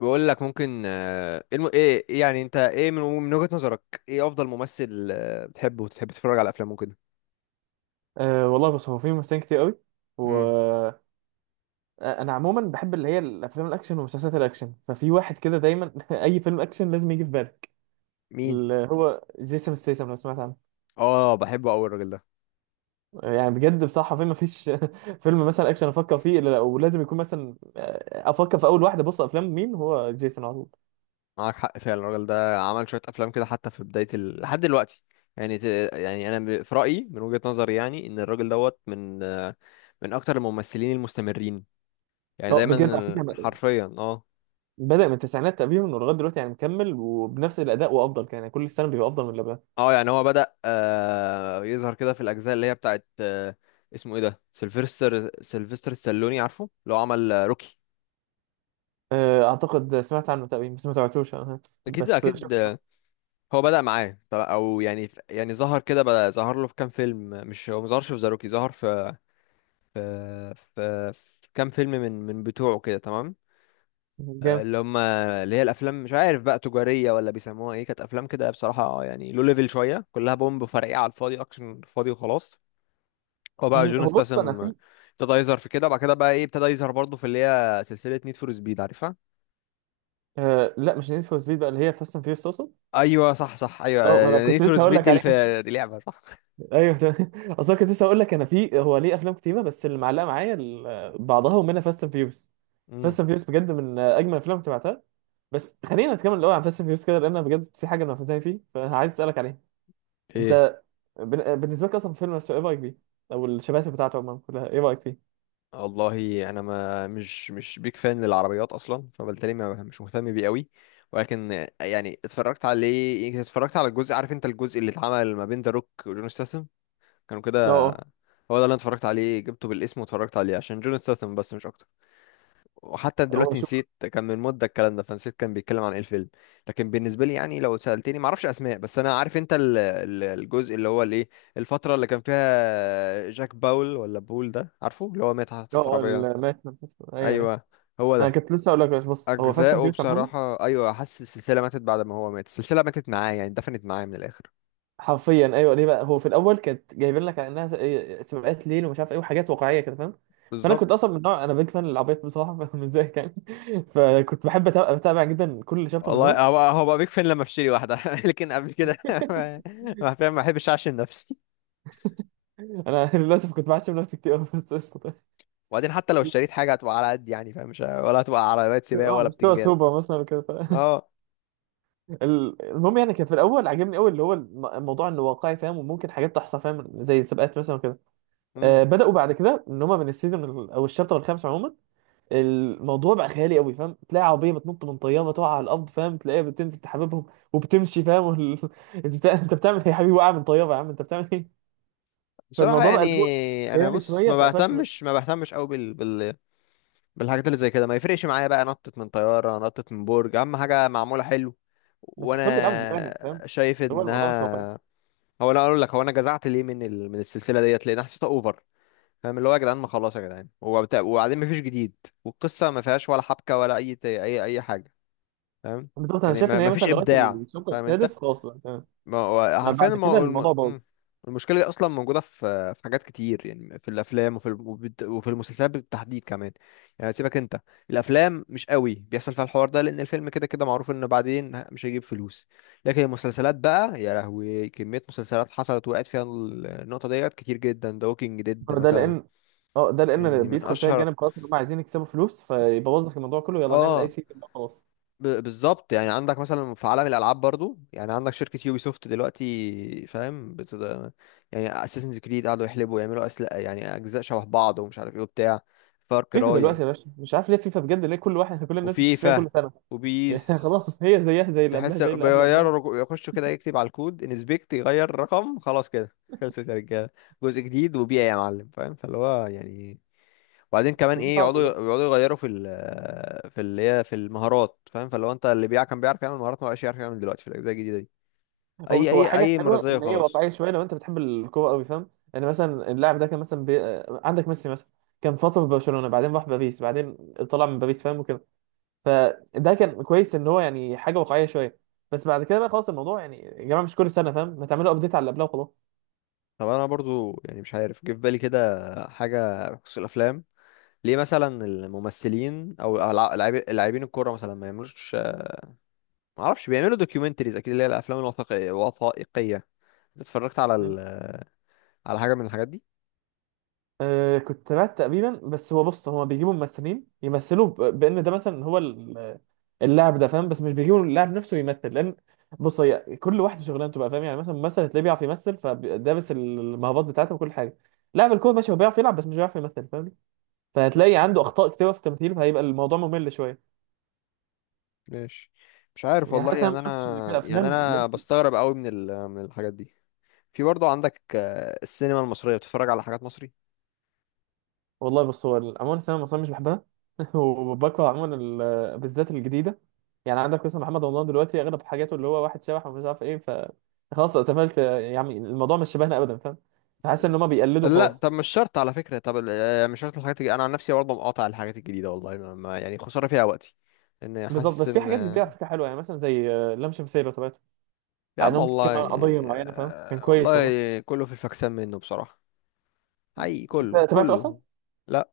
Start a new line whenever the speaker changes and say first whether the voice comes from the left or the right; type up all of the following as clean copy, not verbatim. left: بقول لك ممكن الم... ايه الم- إيه يعني انت ايه من وجهة نظرك ايه افضل ممثل بتحبه وتحب تتفرج على افلامه كده.
right: والله، بص، هو في ممثلين كتير قوي. و
left: امم
right: آه، انا عموما بحب اللي هي الافلام الاكشن ومسلسلات الاكشن. ففي واحد كده دايما اي فيلم اكشن لازم يجي في بالك،
left: مين؟
right: اللي هو جيسون ستيسم، لو سمعت عنه.
left: اه، بحبه قوي الراجل ده.
right: يعني بجد بصراحه في ما فيش فيلم مثلا اكشن افكر فيه الا لا، ولازم يكون مثلا افكر في اول واحده. بص، افلام مين؟ هو جيسون، على طول.
left: معاك حق فعلا، الراجل ده عمل شوية افلام كده حتى لحد دلوقتي. يعني ت... يعني انا في رأيي من وجهة نظري يعني ان الراجل دوت من من اكتر الممثلين المستمرين، يعني
right: لا بجد، على
left: دايما
right: فكره
left: حرفيا اه.
right: بدا من التسعينات تقريبا ولغايه دلوقتي، يعني مكمل وبنفس الاداء وافضل، كان يعني كل سنه بيبقى افضل من اللي قبلها.
left: اه، يعني هو بدأ يظهر كده في الأجزاء اللي هي بتاعت اسمه ايه ده، سيلفستر، سيلفستر ستالوني، عارفه اللي هو عمل روكي.
right: اعتقد سمعت عنه تقريبا، بس ما تابعتوش أنا.
left: أكيد
right: بس
left: أكيد
right: شفت.
left: هو بدأ معاه يعني ظهر كده، بدأ ظهر له في كام فيلم، مش هو مظهرش في ذا روكي، ظهر في في كام فيلم من بتوعه كده تمام.
right: جامد.
left: اللي هي الأفلام مش عارف بقى تجارية ولا بيسموها ايه، كانت أفلام كده بصراحة يعني لو ليفل شوية، كلها بومب فرقيعة على الفاضي، أكشن فاضي وخلاص. هو بقى
right: مم،
left: جون
right: هو بص، انا
left: استسم
right: في
left: ابتدى يظهر في كده، وبعد كده بقى ايه، ابتدى يظهر برضه في اللي هي سلسلة نيد فور سبيد، عارفها؟
right: لا، مش نيد فور سبيد، بقى اللي هي فاست اند فيوريوس تقصد.
left: ايوه صح صح ايوه.
right: اه، ما انا
left: نيد
right: كنت
left: فور
right: لسه هقول
left: سبيد
right: لك عليه.
left: دي لعبة صح.
right: ايوه، تمام، اصلا كنت لسه هقول لك انا في، هو ليه افلام كتيره بس اللي معلقه معايا بعضها، ومنها فاست اند فيوريوس.
left: امم
right: فاست اند فيوريوس بجد من اجمل الافلام اللي تبعتها. بس خلينا نتكلم الاول عن فاست اند فيوريوس كده، لان أنا بجد في حاجه انا فاهم فيه فعايز اسالك عليها.
left: ايه؟
right: انت، بالنسبه لك اصلا الفيلم نفسه، ايه رايك بيه؟ او الشباتر بتاعته عموما كلها، ايه رايك فيه؟
left: والله انا ما مش مش بيك فان للعربيات اصلا، فبالتالي ما مش مهتم بيه قوي، ولكن يعني اتفرجت عليه، يمكن اتفرجت على الجزء، عارف انت الجزء اللي اتعمل ما بين ذا روك وجون ستاثام، كانوا كده. هو
right: اه.
left: ده اللي انا اتفرجت عليه، جبته بالاسم واتفرجت عليه عشان جون ستاثام بس مش اكتر. وحتى
right: اه، هو
left: دلوقتي
right: شوف.
left: نسيت، كان من مدة الكلام ده، فنسيت كان بيتكلم عن ايه الفيلم. لكن بالنسبة لي يعني لو سألتني معرفش أسماء، بس أنا عارف أنت الجزء اللي هو الإيه، الفترة اللي كان فيها جاك باول ولا بول ده، عارفه اللي هو مات حادثة
right: اه،
left: عربية.
right: المات، ايوه ايوه.
left: أيوه، هو
right: انا
left: ده.
right: كنت لسه هقول لك، بص هو فاست اند
left: أجزاؤه
right: فيوريوس
left: بصراحة أيوه، حاسس السلسلة ماتت بعد ما هو مات، السلسلة ماتت معاه يعني، دفنت معاه من الآخر.
right: حرفيا، ايوه. ليه بقى؟ هو في الاول كانت جايبين لك على انها س- إيه، سباقات ليل، ومش عارف ايه، وحاجات واقعيه كده، فاهم؟ فانا
left: بالظبط.
right: كنت اصلا من نوع انا بيج فان للعربيات بصراحه، مش زيك يعني. فكنت بحب اتابع جدا كل شابتر
left: والله
right: منهم.
left: هو بقى بيك فين لما اشتري واحدة، لكن قبل كده ما ما أحبش أعشم نفسي.
right: انا للاسف كنت بعشم نفسي كتير أوي، بس قشطه.
left: وبعدين حتى لو اشتريت حاجه هتبقى على قد يعني، فاهم؟ مش ولا هتبقى عربيات سباق
right: اه،
left: ولا
right: مستوى
left: بتنجان.
right: سوبر مثلا كده، ف...
left: اه.
right: المهم، يعني كان في الاول عجبني قوي اللي هو الموضوع انه واقعي، فاهم؟ وممكن حاجات تحصل، فاهم؟ زي السباقات مثلا وكده.
left: امم
right: آه، بداوا بعد كده ان هم من السيزون او الشابتر الخامس عموما، الموضوع بقى خيالي قوي، فاهم؟ تلاقي عربيه بتنط من طياره تقع على الارض، فاهم؟ تلاقيها بتنزل تحببهم وبتمشي، فاهم؟ وال... انت بتاع... انت بتعمل ايه يا حبيبي؟ وقع من طياره؟ يا عم انت بتعمل ايه؟
left: بصراحه
right: فالموضوع بقى اللي هو
left: يعني انا
right: خيالي
left: بص
right: شويه
left: ما
right: فقفلت منه.
left: بهتمش ما بهتمش قوي بالحاجات اللي زي كده، ما يفرقش معايا بقى نطت من طياره، نطت من برج، اهم حاجه معموله حلو.
right: بس حسهم بيلعبوا بدماغك، فاهم؟
left: وانا شايف
right: اللي هو الموضوع مش واقعي.
left: انها، هو انا اقول لك هو انا جزعت ليه من من السلسله ديت، لان حسيتها اوفر، فاهم؟ اللي هو يا جدعان ما خلاص يا جدعان، وبعدين مفيش جديد، والقصه ما فيهاش ولا حبكه ولا اي حاجه، فاهم؟
right: بالظبط. انا
left: يعني
right: شايف
left: ما...
right: ان هي
left: مفيش
right: مثلا لغايه
left: ابداع،
right: الشوط
left: فاهم انت؟
right: السادس خلاص بقى تمام،
left: ما هو
right: ما
left: حرفيا
right: بعد
left: الم...
right: كده
left: الم...
right: الموضوع باظ.
left: مم. المشكلة دي أصلا موجودة في حاجات كتير يعني، في الأفلام وفي المسلسلات بالتحديد كمان. يعني سيبك أنت، الأفلام مش قوي بيحصل فيها الحوار ده، لأن الفيلم كده كده معروف إن بعدين مش هيجيب فلوس. لكن المسلسلات بقى يا لهوي، كمية مسلسلات حصلت وقعت فيها النقطة ديت كتير جدا، ده ووكينج ديد
right: ده
left: مثلا.
right: لان اه، ده لان
left: يعني من
right: بيدخل فيها
left: أشهر.
right: الجانب، خلاص ان هم عايزين يكسبوا فلوس فيبوظ لك الموضوع كله، يلا نعمل اي
left: اه،
right: سيستم بقى خلاص.
left: بالظبط، يعني عندك مثلا في عالم الالعاب برضو، يعني عندك شركه يوبي سوفت دلوقتي، فاهم يعني اساسنز كريد، قعدوا يحلبوا يعملوا اسلحه يعني اجزاء شبه بعض ومش عارف ايه وبتاع، فار
right: فيفا
left: كراي،
right: دلوقتي يا باشا، مش عارف ليه فيفا بجد، ليه كل واحد، كل الناس بتشتريها
left: وفيفا،
right: كل سنه؟ يعني
left: وبيس.
right: خلاص، هي زيها زي اللي قبلها
left: تحس
right: زي اللي قبل قبلها.
left: بيغيروا يخشوا كده يكتب على الكود انسبكت، يغير رقم، خلاص كده، خلصت يا رجاله، جزء جديد وبيع يا معلم، فاهم؟ فاللي هو يعني وبعدين كمان
right: كمية
left: ايه،
right: صعبة
left: يقعدوا
right: بجد.
left: يقعدوا يغيروا في ال، في اللي هي في المهارات، فاهم؟ فلو انت اللي بيع كان بيعرف يعمل مهارات ما بقاش يعرف يعمل دلوقتي في الاجزاء الجديده دي.
right: هو
left: اي
right: بص، هو
left: اي
right: حاجة
left: اي
right: حلوة
left: مرزيه
right: إن هي
left: خلاص.
right: واقعية شوية لو أنت بتحب الكورة أوي، فاهم؟ يعني مثلا اللاعب ده كان مثلا بي... آه، عندك ميسي مثلا، كان فترة في برشلونة، بعدين راح باريس، بعدين طلع من باريس، فاهم؟ وكده. فده كان كويس إن هو يعني حاجة واقعية شوية. بس بعد كده بقى خلاص الموضوع، يعني يا جماعة مش كل سنة فاهم، ما تعملوا أبديت على اللي قبلها وخلاص.
left: طب انا برضو يعني مش عارف، جه في بالي كده حاجه بخصوص الافلام. ليه مثلا الممثلين او لاعبين الكوره مثلا ما يعملوش، ما اعرفش بيعملوا دوكيومنتريز اكيد، اللي هي الافلام الوثائقيه، وثائقيه. اتفرجت على
right: مم.
left: على حاجه من الحاجات دي؟
right: أه، كنت بعت تقريبا، بس هو بص، هو بيجيبوا ممثلين يمثلوا بان ده مثلا، هو اللاعب ده، فاهم؟ بس مش بيجيبوا اللاعب نفسه يمثل، لان بص، هي كل واحد شغلانته بقى، فاهم؟ يعني مثلا ممثل هتلاقيه بيعرف يمثل، فدابس المهارات بتاعته وكل حاجه. لاعب الكوره ماشي، هو بيعرف يلعب بس مش بيعرف يمثل، فاهم؟
left: مم،
right: فهتلاقي عنده اخطاء كتيره في التمثيل، فهيبقى الموضوع ممل شويه.
left: ماشي. مش عارف
right: يعني
left: والله
right: حاسس، انا
left: يعني،
right: ما شفتش ان كده
left: انا يعني
right: افلام لا.
left: انا بستغرب قوي من من الحاجات دي. في برضه عندك السينما المصرية، بتتفرج على حاجات مصري؟
right: والله بص، هو عموما السينما المصريه مش بحبها وبكره عموما بالذات الجديده. يعني عندك مثلا محمد رمضان دلوقتي، اغلب حاجاته اللي هو واحد شبح، ومش عارف ايه، ف خلاص اتقفلت، يعني الموضوع مش شبهنا ابدا، فاهم؟ فحاسس ان هما بيقلدوا
left: لا،
right: خلاص.
left: طب مش شرط على فكرة، طب مش شرط الحاجات انا عن نفسي برضه مقاطع الحاجات الجديدة والله، يعني خسارة فيها وقتي، لان
right: بالظبط.
left: حاسس
right: بس في حاجات جديده على
left: ان.
right: فكره حلوه، يعني مثلا زي لام شمسيه، لو تابعته.
left: يا
right: على
left: عم
right: انهم بتتكلم عن
left: والله،
right: قضيه معينه، فاهم؟ كان كويس والله.
left: والله كله في الفكسان منه بصراحة. حقيقي كله
right: أنت تابعته اصلا؟
left: كله لا.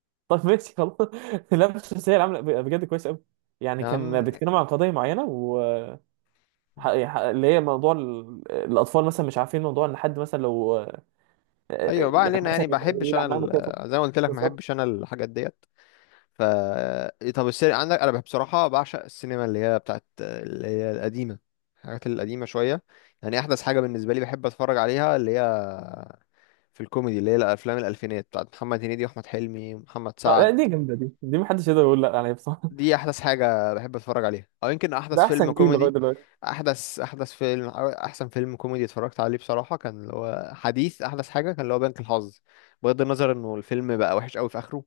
right: طب ماشي، خلاص. لام شمسيه عامله بجد كويس قوي، يعني
left: يا
right: كان
left: عم
right: بيتكلم عن قضيه معينه، و اللي هي موضوع الاطفال مثلا، مش عارفين موضوع ان حد مثلا لو
left: ايوه، بقى
right: يعني
left: علينا
right: مثلا
left: يعني، بحبش انا
right: يلعب معاهم كده.
left: زي ما قلت لك، ما
right: بالظبط.
left: بحبش انا الحاجات ديت. ف طب السينما عندك انا بصراحه بعشق السينما اللي هي بتاعت اللي هي القديمه، الحاجات القديمه شويه. يعني احدث حاجه بالنسبه لي بحب اتفرج عليها اللي هي في الكوميدي، اللي هي الافلام الالفينات بتاعت محمد هنيدي واحمد حلمي ومحمد
right: لا،
left: سعد.
right: دي جامده، دي محدش يقدر يقول لا عليها بصراحه.
left: دي احدث حاجه بحب اتفرج عليها، او يمكن احدث
right: ده
left: فيلم
right: احسن جيل لغايه
left: كوميدي.
right: دلوقتي.
left: احدث فيلم أو احسن فيلم كوميدي اتفرجت عليه بصراحه كان اللي هو حديث، احدث حاجه كان اللي هو بنك الحظ، بغض النظر انه الفيلم بقى وحش قوي في اخره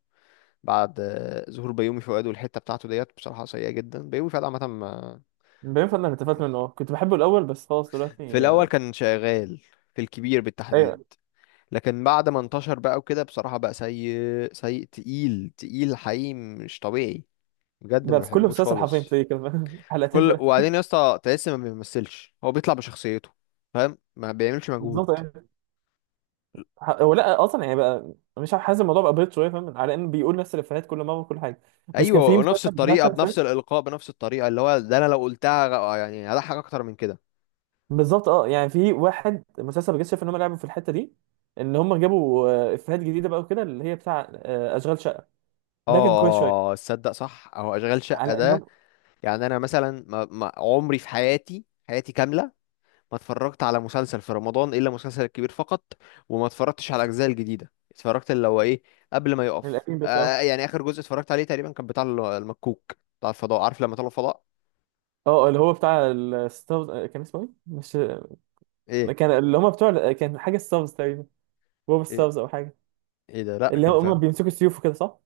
left: بعد ظهور بيومي فؤاد والحته بتاعته ديت، بصراحه سيئه جدا. بيومي فؤاد عامه
right: بينفع؟ انا اتفقت منه، كنت بحبه الاول، بس خلاص دلوقتي.
left: في الاول كان شغال في الكبير
right: آه،
left: بالتحديد، لكن بعد ما انتشر بقى وكده بصراحه بقى سيء، سيء تقيل حقيقي، مش طبيعي، بجد ما
right: بقى في كل
left: بحبوش
right: مسلسل حرفيا
left: خالص.
right: تلاقيه كده،
left: في
right: حلقتين
left: كل،
right: ثلاثه.
left: وبعدين يا اسطى تحس ما بيمثلش، هو بيطلع بشخصيته، فاهم؟ ما بيعملش مجهود.
right: بالظبط. يعني هو لا اصلا، يعني بقى مش عارف، حاسس الموضوع بقى بريد شويه، فاهم؟ على ان بيقول نفس الافيهات كل مره وكل حاجه. بس كان
left: ايوه،
right: في
left: ونفس
right: مسلسل بتاع
left: الطريقه،
right: سنة
left: بنفس
right: فاتت،
left: الالقاء، بنفس الطريقه، اللي هو ده انا لو قلتها يعني هضحك اكتر من كده.
right: بالظبط اه، يعني في واحد مسلسل بجد شايف ان هم لعبوا في الحته دي، ان هم جابوا افيهات جديده بقى، وكده، اللي هي بتاع اشغال شقه.
left: اه.
right: ده كان كويس شويه.
left: تصدق صح اهو اشغال شقه
right: على
left: ده.
right: انهم.
left: يعني انا مثلا ما عمري في حياتي، حياتي كامله ما اتفرجت على مسلسل في رمضان الا مسلسل الكبير فقط. وما اتفرجتش على الاجزاء الجديده، اتفرجت اللي هو ايه، قبل ما يقف
right: القديم، بس اه.
left: يعني، اخر جزء اتفرجت عليه تقريبا كان بتاع المكوك بتاع الفضاء، عارف لما طلعوا الفضاء.
right: اه، اللي هو بتاع الستارز، كان اسمه ايه؟ مش،
left: ايه
right: كان اللي هم بتوع، كان حاجه ستارز تقريبا، بوب
left: ايه
right: ستارز او حاجه،
left: ايه ده لا
right: اللي
left: كان
right: هم
left: فاهم.
right: بيمسكوا السيوف وكده، صح؟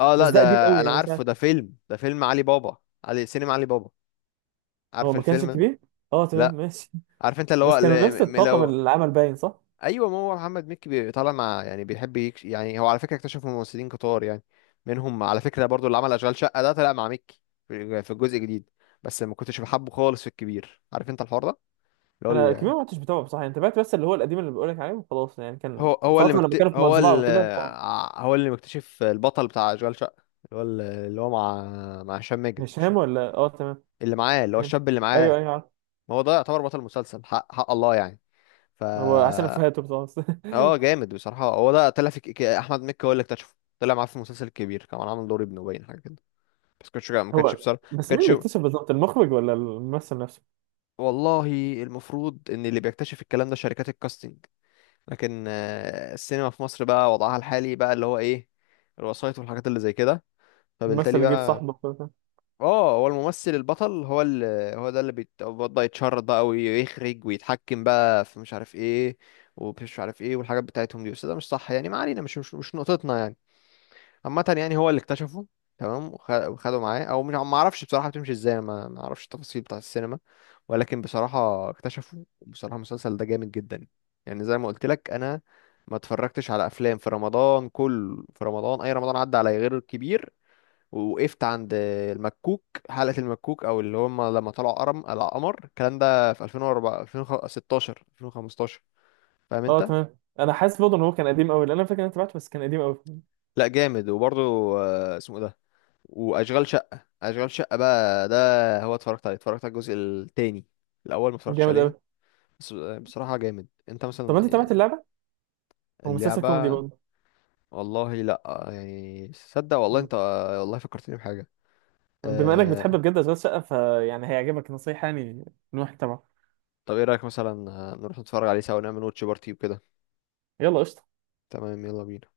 left: اه
right: بس
left: لا
right: ده
left: ده،
right: قديم قوي،
left: انا
right: يعني مش عارف.
left: عارفه ده فيلم، ده فيلم علي بابا، علي سينما علي بابا،
right: هو
left: عارف
right: ما كانش
left: الفيلم ده.
right: كبير. اه تمام
left: لا،
right: ماشي.
left: عارف انت اللي هو
right: بس كانوا نفس
left: اللي
right: الطاقم
left: لو.
right: العمل باين، صح؟
left: ايوه، ما هو محمد مكي طالع مع يعني، بيحب يعني هو على فكره اكتشف ممثلين كتار يعني، منهم على فكره برضو اللي عمل اشغال شقه ده، طلع مع مكي في الجزء الجديد. بس ما كنتش بحبه خالص في الكبير، عارف انت الحوار ده، اللي هو
right: انا
left: ال-
right: الكبير ما كنتش بتابعه بصراحه، يعني تابعت بس اللي هو القديم اللي بقول لك عليه وخلاص، يعني كان
left: هو هو اللي
right: فتره لما
left: مكت...
right: كانوا في
left: هو
right: مزرعه
left: ال...
right: وكده، ف-.
left: ع- هو اللي مكتشف البطل بتاع اشغال شقه، اللي هو اللي هو مع، مع هشام ماجد
right: هشام، ولا اه، تمام.
left: اللي معاه، اللي هو الشاب اللي
right: ايوه
left: معاه.
right: ايوه، عارف.
left: ما هو ده يعتبر بطل المسلسل حق حق الله يعني. ف
right: هو عشان افهاته بصراحه.
left: اه، جامد بصراحة. هو ده طلع في احمد مكي هو اللي اكتشفه، طلع معاه في المسلسل الكبير كمان، عامل دور ابنه باين، حاجة كده. بس ما كانش
right: هو،
left: بصراحة، ما
right: بس مين
left: كانش.
right: اللي اكتشف بالظبط؟ المخرج ولا الممثل نفسه؟
left: والله المفروض ان اللي بيكتشف الكلام ده شركات الكاستنج، لكن السينما في مصر بقى وضعها الحالي بقى اللي هو ايه، الوسايط والحاجات اللي زي كده، فبالتالي
right: الممثل اللي جه
left: بقى.
right: صاحبه وكده.
left: اه، هو الممثل البطل هو اللي، هو ده اللي بيتبدا يتشرط بقى ويخرج ويتحكم بقى في مش عارف ايه ومش عارف ايه والحاجات بتاعتهم دي، بس ده مش صح يعني، ما علينا، مش نقطتنا يعني. عامة يعني هو اللي اكتشفه تمام، وخده معاه او مش، ما اعرفش بصراحة بتمشي ازاي، ما اعرفش التفاصيل بتاع السينما، ولكن بصراحة اكتشفه، وبصراحة المسلسل ده جامد جدا. يعني زي ما قلت لك انا ما اتفرجتش على افلام في رمضان كله، في رمضان اي رمضان عدى عليا غير الكبير، ووقفت عند المكوك، حلقة المكوك او اللي هم لما طلعوا قرم على قمر، الكلام ده في 2004 2016 2015، فاهم
right: اه
left: انت؟
right: تمام، انا حاسس برضه ان هو كان قديم قوي، لان انا فاكر ان انا تابعته بس كان قديم قوي.
left: لا جامد، وبرضه اسمه إيه ده، واشغال شقه، اشغال شقه بقى ده، هو اتفرجت عليه، اتفرجت على الجزء التاني، الاول ما اتفرجتش
right: جامد قوي.
left: عليه، بس بصراحه جامد. انت
right: طب انت
left: مثلا
right: تابعت اللعبه؟ هو مسلسل كوميدي
left: اللعبه؟ والله لا. يعني صدق والله
right: برضه.
left: انت، والله فكرتني بحاجه.
right: بما انك بتحب
left: أه...
right: بجد اشغال شقه، فيعني هيعجبك، نصيحه يعني من واحد تبعه.
left: طب ايه رايك مثلا نروح نتفرج عليه سوا ونعمل واتش بارتي وكده.
right: يلا، قشطه.
left: تمام يلا بينا.